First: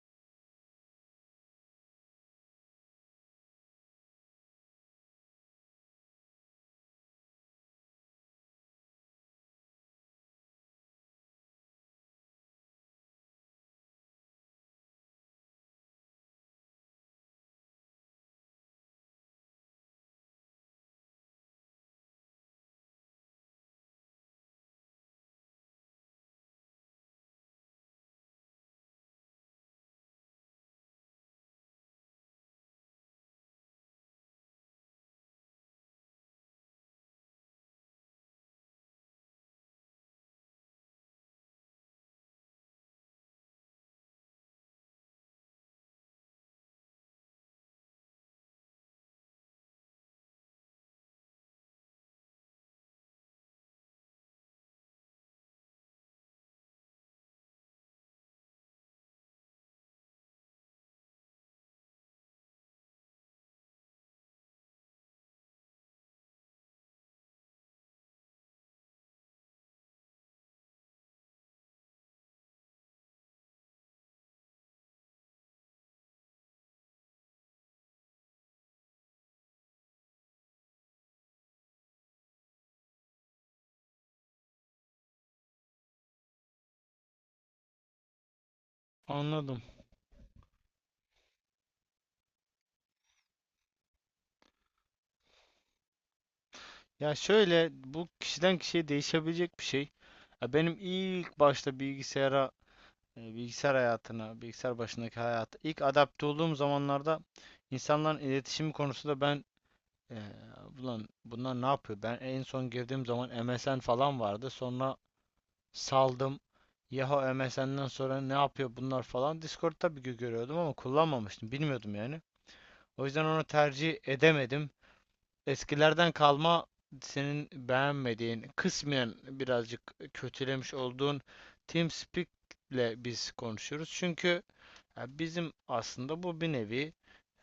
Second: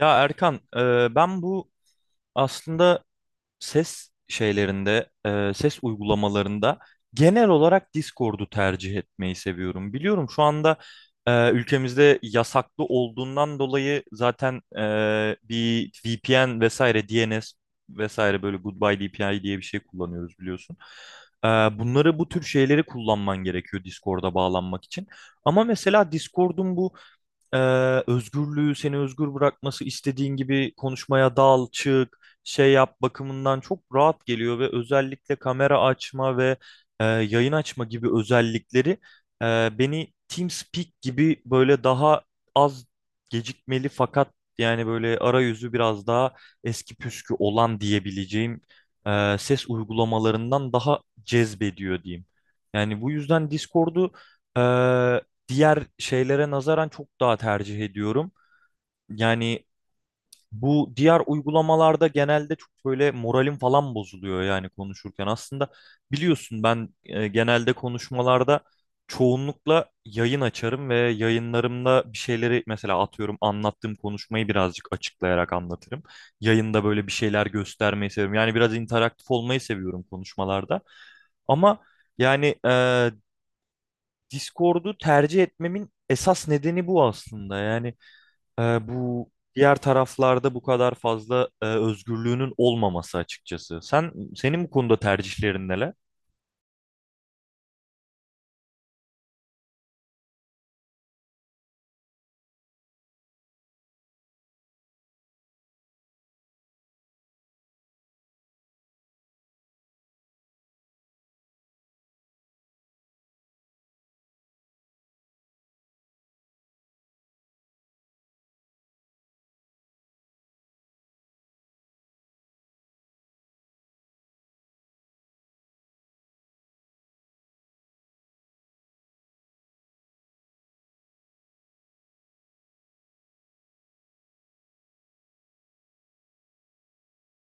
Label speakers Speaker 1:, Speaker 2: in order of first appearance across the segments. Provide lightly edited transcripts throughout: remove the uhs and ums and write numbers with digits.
Speaker 1: Ya Erkan, ben bu aslında ses şeylerinde, ses uygulamalarında genel olarak Discord'u tercih etmeyi seviyorum. Biliyorum şu anda ülkemizde yasaklı olduğundan dolayı zaten bir VPN vesaire, DNS vesaire böyle Goodbye DPI diye bir şey kullanıyoruz biliyorsun. Bunları bu tür şeyleri kullanman gerekiyor Discord'a bağlanmak için. Ama mesela Discord'un bu e, özgürlüğü seni özgür bırakması istediğin gibi konuşmaya dal, çık, şey yap bakımından çok rahat geliyor ve özellikle kamera açma ve yayın açma gibi özellikleri beni TeamSpeak gibi böyle daha az gecikmeli fakat yani böyle arayüzü biraz daha eski püskü olan diyebileceğim ses uygulamalarından daha cezbediyor diyeyim. Yani bu yüzden Discord'u e, diğer şeylere nazaran çok daha tercih ediyorum. Yani bu diğer uygulamalarda genelde çok böyle moralim falan bozuluyor yani konuşurken. Aslında biliyorsun ben genelde konuşmalarda çoğunlukla yayın açarım ve yayınlarımda bir şeyleri mesela atıyorum anlattığım konuşmayı birazcık açıklayarak anlatırım. Yayında böyle bir şeyler göstermeyi seviyorum. Yani biraz interaktif olmayı seviyorum konuşmalarda. Ama yani Discord'u tercih etmemin esas nedeni bu aslında. Yani bu
Speaker 2: Anladım.
Speaker 1: diğer taraflarda bu kadar fazla özgürlüğünün olmaması açıkçası. Sen senin bu konuda tercihlerin neler?
Speaker 2: Ya şöyle, bu kişiden kişiye değişebilecek bir şey. Ya benim ilk başta bilgisayara, bilgisayar hayatına, bilgisayar başındaki hayata ilk adapte olduğum zamanlarda insanların iletişimi konusunda e, ulan bunlar ne yapıyor? Ben en son girdiğim zaman MSN falan vardı. Sonra saldım. Yahoo MSN'den sonra ne yapıyor bunlar falan. Discord tabii ki görüyordum ama kullanmamıştım. Bilmiyordum yani. O yüzden onu tercih edemedim. Eskilerden kalma senin beğenmediğin, kısmen birazcık kötülemiş olduğun TeamSpeak'le biz konuşuyoruz. Çünkü ya bizim aslında bu bir nevi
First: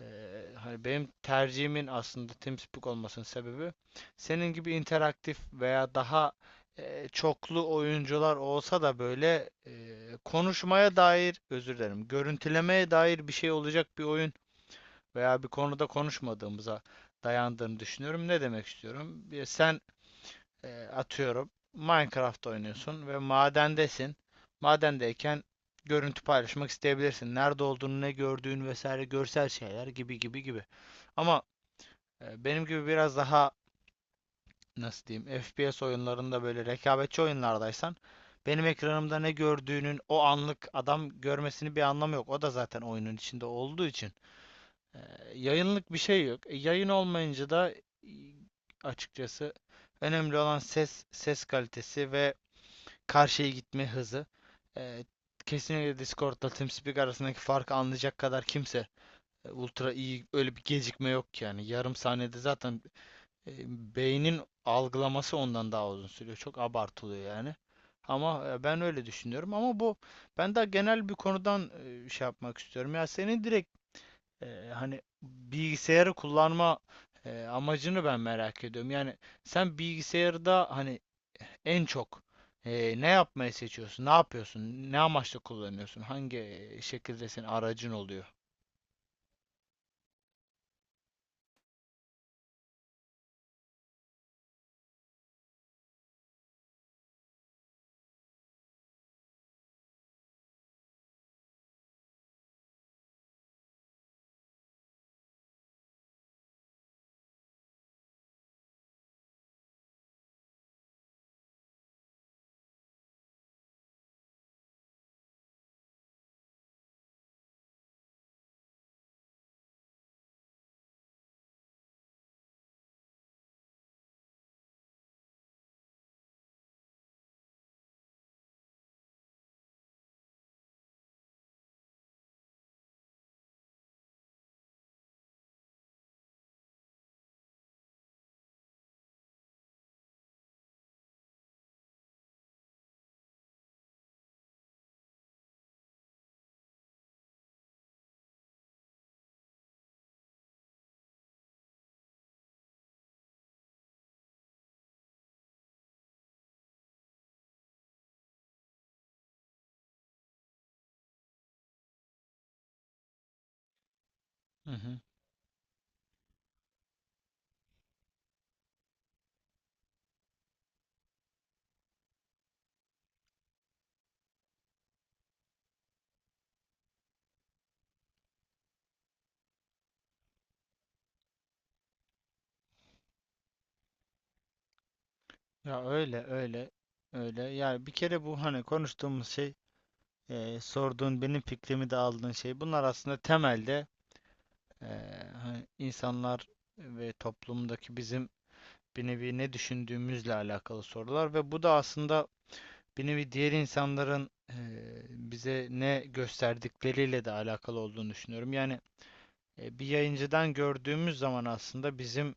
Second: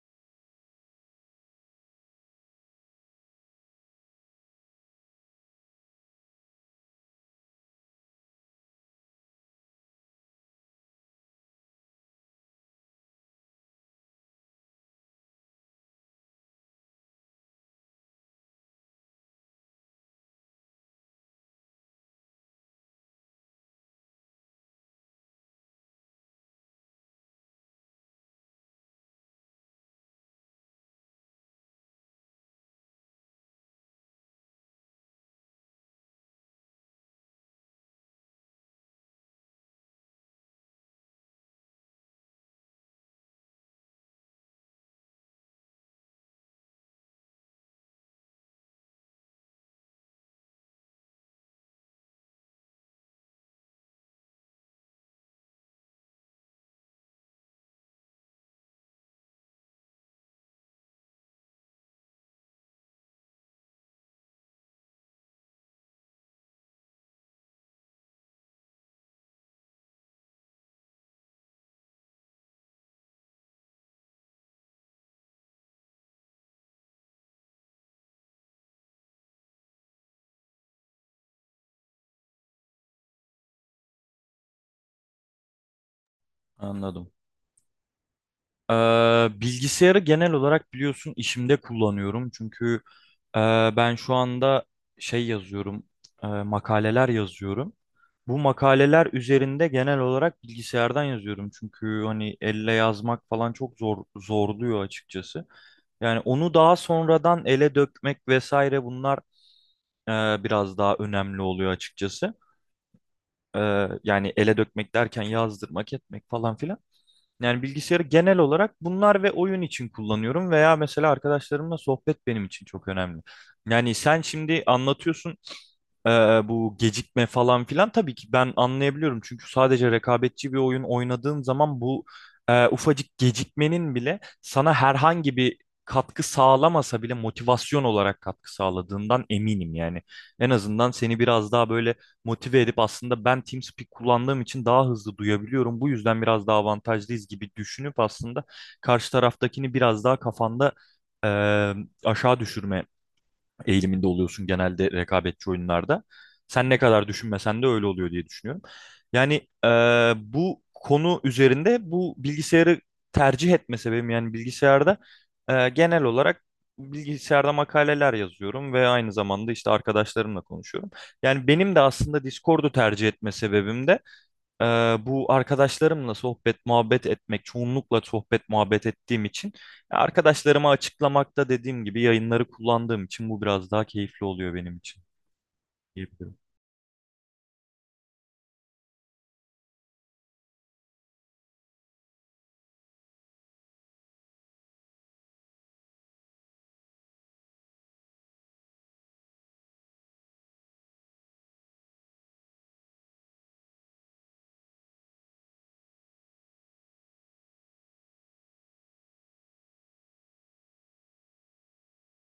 Speaker 2: hani benim tercihimin aslında TeamSpeak olmasının sebebi, senin gibi interaktif veya daha çoklu oyuncular olsa da böyle konuşmaya dair, özür dilerim, görüntülemeye dair bir şey olacak bir oyun veya bir konuda konuşmadığımıza dayandığını düşünüyorum. Ne demek istiyorum? Sen atıyorum Minecraft oynuyorsun ve madendesin. Madendeyken görüntü paylaşmak isteyebilirsin. Nerede olduğunu, ne gördüğün vesaire, görsel şeyler gibi gibi gibi. Ama benim gibi biraz daha, nasıl diyeyim, FPS oyunlarında böyle rekabetçi oyunlardaysan benim ekranımda ne gördüğünün o anlık adam görmesini bir anlamı yok. O da zaten oyunun içinde olduğu için. Ee, Yayınlık bir şey yok. Yayın olmayınca da, açıkçası, önemli olan ses kalitesi ve karşıya gitme hızı. Ee, Kesinlikle Discord'la TeamSpeak arasındaki farkı anlayacak kadar kimse ultra iyi, öyle bir gecikme yok ki yani. Yarım saniyede zaten e, beynin algılaması ondan daha uzun sürüyor. Çok abartılıyor yani. Ama ben öyle düşünüyorum. Ama bu, ben daha genel bir konudan şey yapmak istiyorum. Ya senin direkt hani bilgisayarı kullanma amacını ben merak ediyorum. Yani sen bilgisayarda hani en çok ne yapmayı seçiyorsun? Ne yapıyorsun? Ne amaçla kullanıyorsun? Hangi
Speaker 1: Anladım.
Speaker 2: şekilde senin aracın oluyor?
Speaker 1: Bilgisayarı genel olarak biliyorsun işimde kullanıyorum. Çünkü e, ben şu anda şey yazıyorum, makaleler yazıyorum. Bu makaleler üzerinde genel olarak bilgisayardan yazıyorum. Çünkü hani elle yazmak falan çok zor zorluyor açıkçası. Yani onu daha sonradan ele dökmek vesaire bunlar e, biraz daha önemli oluyor açıkçası. E, Yani ele dökmek derken yazdırmak, etmek falan filan. Yani bilgisayarı genel olarak bunlar ve oyun için kullanıyorum veya mesela arkadaşlarımla sohbet benim için çok önemli. Yani sen şimdi anlatıyorsun e, bu gecikme falan filan tabii ki ben anlayabiliyorum. Çünkü sadece rekabetçi bir oyun oynadığın zaman bu ufacık gecikmenin bile sana herhangi bir katkı sağlamasa bile motivasyon olarak katkı sağladığından eminim yani. En azından seni biraz daha böyle motive edip aslında ben TeamSpeak kullandığım için daha hızlı duyabiliyorum. Bu yüzden biraz daha avantajlıyız gibi düşünüp aslında karşı taraftakini biraz daha kafanda e, aşağı düşürme eğiliminde oluyorsun genelde rekabetçi oyunlarda. Sen ne kadar düşünmesen de öyle oluyor diye düşünüyorum. Yani e, bu konu üzerinde bu bilgisayarı tercih etme sebebim yani
Speaker 2: Hı
Speaker 1: bilgisayarda
Speaker 2: hı.
Speaker 1: genel olarak bilgisayarda makaleler yazıyorum ve aynı zamanda işte arkadaşlarımla konuşuyorum. Yani benim de aslında Discord'u tercih etme sebebim de ee, bu arkadaşlarımla sohbet muhabbet etmek çoğunlukla sohbet muhabbet ettiğim için ya arkadaşlarıma açıklamakta dediğim gibi yayınları kullandığım için bu biraz daha keyifli oluyor benim için.
Speaker 2: Ya
Speaker 1: Keyifli.
Speaker 2: öyle. Yani bir kere bu hani konuştuğumuz şey, sorduğun benim fikrimi de aldığın şey. Bunlar aslında temelde, e, hani, insanlar ve toplumdaki bizim bir nevi ne düşündüğümüzle alakalı sorular ve bu da aslında bir nevi diğer insanların bize ne gösterdikleriyle de alakalı olduğunu düşünüyorum. Yani bir yayıncıdan gördüğümüz zaman aslında bizim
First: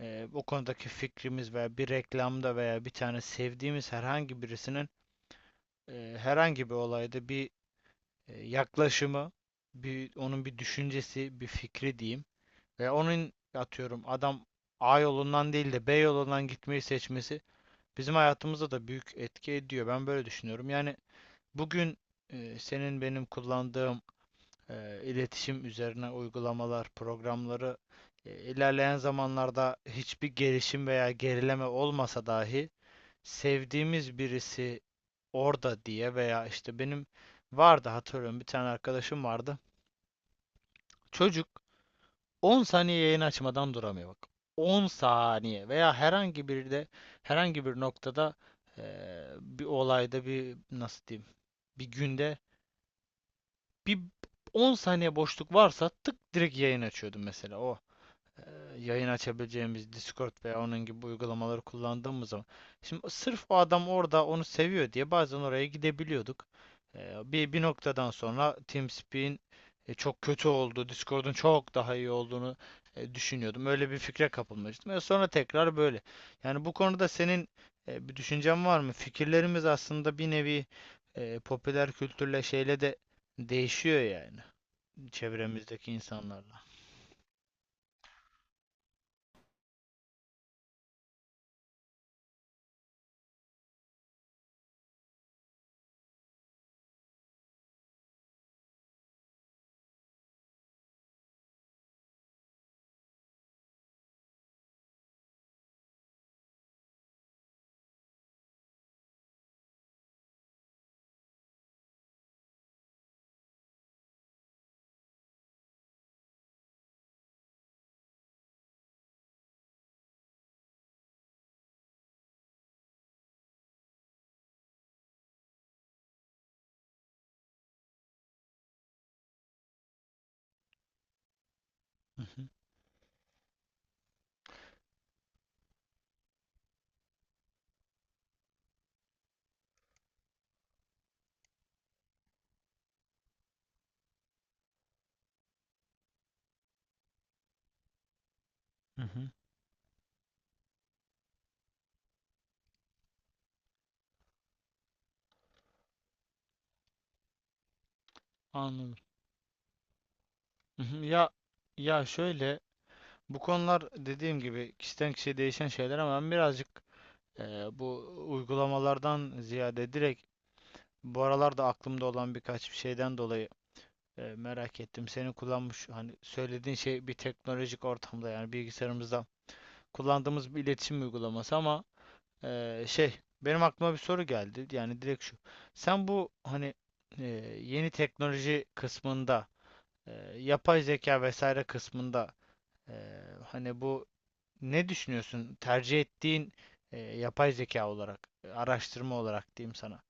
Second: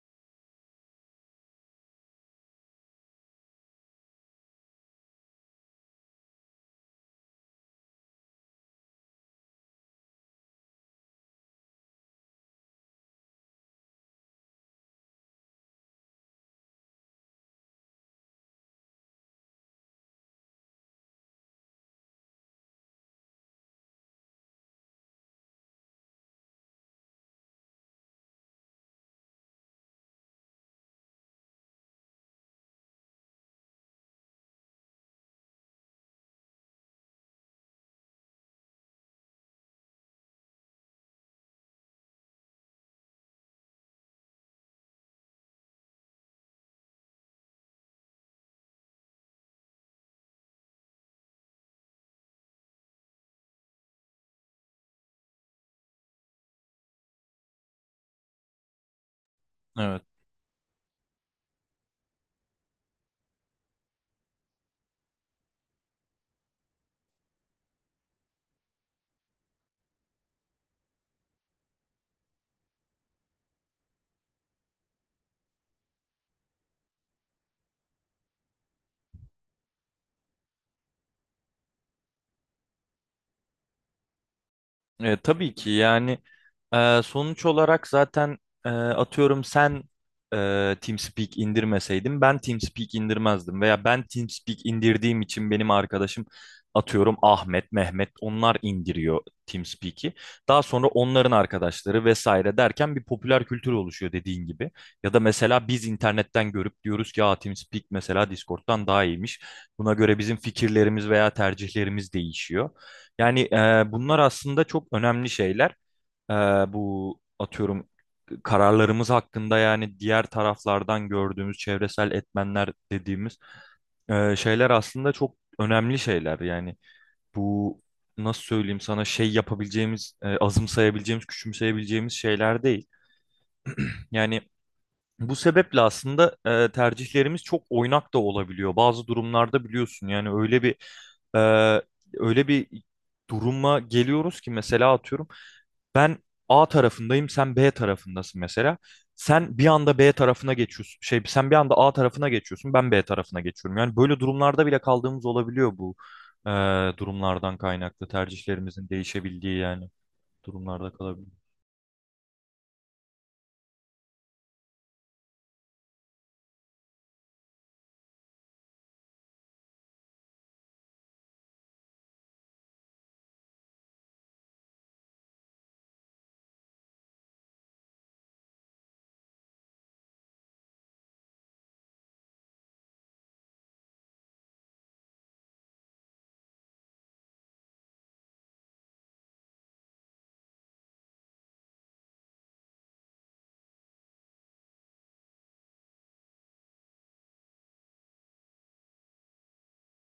Speaker 2: o konudaki fikrimiz veya bir reklamda veya bir tane sevdiğimiz herhangi birisinin herhangi bir olayda bir yaklaşımı, bir onun bir düşüncesi, bir fikri diyeyim ve onun, atıyorum, adam A yolundan değil de B yolundan gitmeyi seçmesi bizim hayatımıza da büyük etki ediyor. Ben böyle düşünüyorum. Yani bugün senin, benim kullandığım iletişim üzerine uygulamalar, programları ilerleyen zamanlarda hiçbir gelişim veya gerileme olmasa dahi, sevdiğimiz birisi orada diye veya işte benim vardı, hatırlıyorum bir tane arkadaşım vardı. Çocuk 10 saniye yayın açmadan duramıyor bak. 10 saniye veya herhangi bir de herhangi bir noktada, e, bir olayda bir, nasıl diyeyim, bir günde bir 10 saniye boşluk varsa tık direkt yayın açıyordum mesela, o e, yayın açabileceğimiz
Speaker 1: Evet.
Speaker 2: Discord veya onun gibi uygulamaları kullandığımız zaman. Şimdi sırf o adam orada onu seviyor diye bazen oraya gidebiliyorduk. Bir noktadan sonra TeamSpeak'in çok kötü olduğu, Discord'un çok daha iyi olduğunu düşünüyordum. Öyle bir fikre kapılmıştım. E, sonra tekrar böyle. Yani bu konuda senin bir düşüncen var mı? Fikirlerimiz aslında bir nevi popüler kültürle, şeyle de değişiyor yani,
Speaker 1: Tabii ki
Speaker 2: çevremizdeki
Speaker 1: yani
Speaker 2: insanlarla.
Speaker 1: sonuç olarak zaten atıyorum sen TeamSpeak indirmeseydin ben TeamSpeak indirmezdim veya ben TeamSpeak indirdiğim için benim arkadaşım atıyorum Ahmet, Mehmet onlar indiriyor TeamSpeak'i. Daha sonra onların arkadaşları vesaire derken bir popüler kültür oluşuyor dediğin gibi. Ya da mesela biz internetten görüp diyoruz ki ya TeamSpeak mesela Discord'dan daha iyiymiş. Buna göre bizim fikirlerimiz veya tercihlerimiz değişiyor. Yani bunlar aslında çok önemli şeyler. E, Bu atıyorum kararlarımız hakkında yani diğer taraflardan gördüğümüz çevresel etmenler dediğimiz şeyler aslında çok önemli şeyler. Yani bu nasıl söyleyeyim sana şey yapabileceğimiz, azımsayabileceğimiz, küçümseyebileceğimiz
Speaker 2: Hı hı,
Speaker 1: şeyler değil. Yani bu sebeple aslında tercihlerimiz çok oynak da olabiliyor. Bazı durumlarda biliyorsun yani öyle bir e, öyle bir duruma geliyoruz ki mesela atıyorum ben A tarafındayım sen B tarafındasın mesela.
Speaker 2: hı hı.
Speaker 1: Sen bir anda B tarafına geçiyorsun. Şey sen bir anda A tarafına geçiyorsun ben B tarafına geçiyorum. Yani böyle durumlarda bile kaldığımız olabiliyor bu e, durumlardan kaynaklı tercihlerimizin
Speaker 2: Anladım.
Speaker 1: değişebildiği yani
Speaker 2: Hı
Speaker 1: durumlarda
Speaker 2: hı. Ya,
Speaker 1: kalabiliyor.
Speaker 2: ya şöyle, bu konular dediğim gibi kişiden kişiye değişen şeyler ama ben birazcık, e, bu uygulamalardan ziyade direkt bu aralarda aklımda olan birkaç bir şeyden dolayı merak ettim. Senin kullanmış, hani söylediğin şey bir teknolojik ortamda yani bilgisayarımızda kullandığımız bir iletişim uygulaması ama şey, benim aklıma bir soru geldi. Yani direkt şu. Sen bu hani e, yeni teknoloji kısmında, e, yapay zeka vesaire kısmında, hani bu, ne düşünüyorsun? Tercih ettiğin yapay zeka olarak, araştırma olarak diyeyim sana.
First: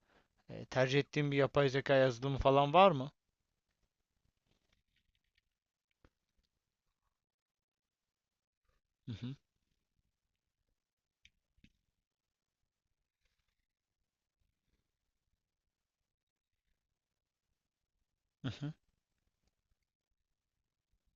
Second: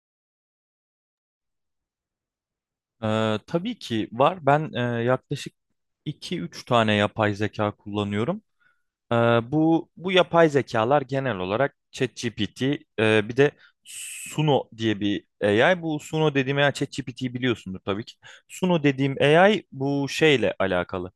Speaker 2: E, tercih ettiğin bir yapay zeka yazılımı falan var mı?
Speaker 1: Tabii ki var. Ben yaklaşık 2-3 tane yapay zeka kullanıyorum.
Speaker 2: Hı
Speaker 1: Ee,
Speaker 2: hı.
Speaker 1: Bu yapay zekalar genel olarak ChatGPT, bir de Suno diye bir AI. Bu Suno dediğim AI ChatGPT'yi biliyorsundur tabii ki.
Speaker 2: Hı hı.
Speaker 1: Suno dediğim AI bu şeyle alakalı.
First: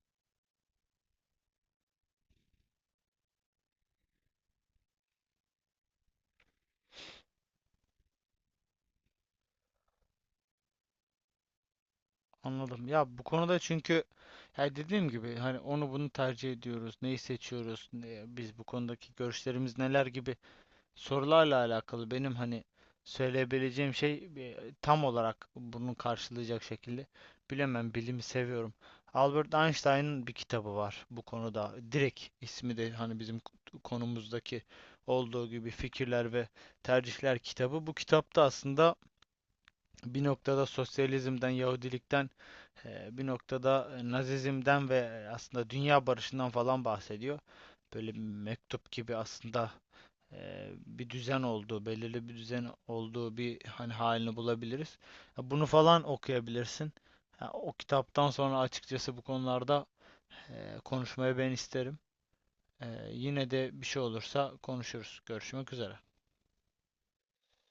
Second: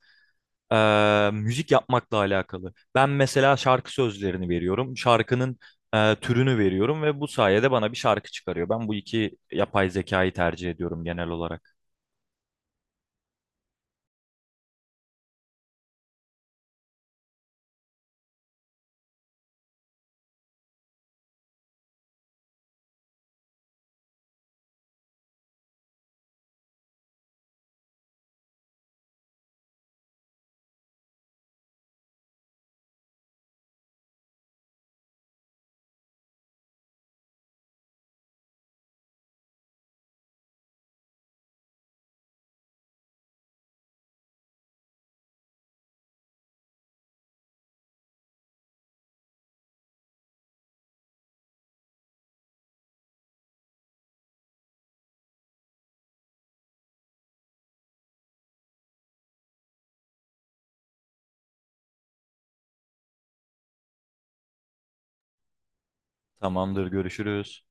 Speaker 1: Müzik yapmakla alakalı. Ben mesela şarkı sözlerini veriyorum. Şarkının türünü veriyorum ve bu sayede bana bir şarkı çıkarıyor. Ben bu iki yapay zekayı tercih ediyorum genel olarak.
Speaker 2: Anladım. Ya bu konuda, çünkü, ya dediğim gibi, hani onu bunu tercih ediyoruz, neyi seçiyoruz, biz bu konudaki görüşlerimiz neler gibi sorularla alakalı benim hani söyleyebileceğim şey, tam olarak bunu karşılayacak şekilde bilemem, bilimi seviyorum. Albert Einstein'ın bir kitabı var bu konuda. Direkt ismi de hani bizim konumuzdaki olduğu gibi Fikirler ve Tercihler kitabı. Bu kitapta aslında bir noktada sosyalizmden, Yahudilikten, bir noktada Nazizmden ve aslında dünya barışından falan bahsediyor. Böyle mektup gibi aslında bir düzen olduğu, belirli bir düzen olduğu bir hani halini bulabiliriz. Bunu falan okuyabilirsin. O kitaptan sonra açıkçası bu konularda konuşmayı ben isterim. E, Yine de bir şey olursa konuşuruz. Görüşmek üzere.
Speaker 1: Tamamdır, görüşürüz.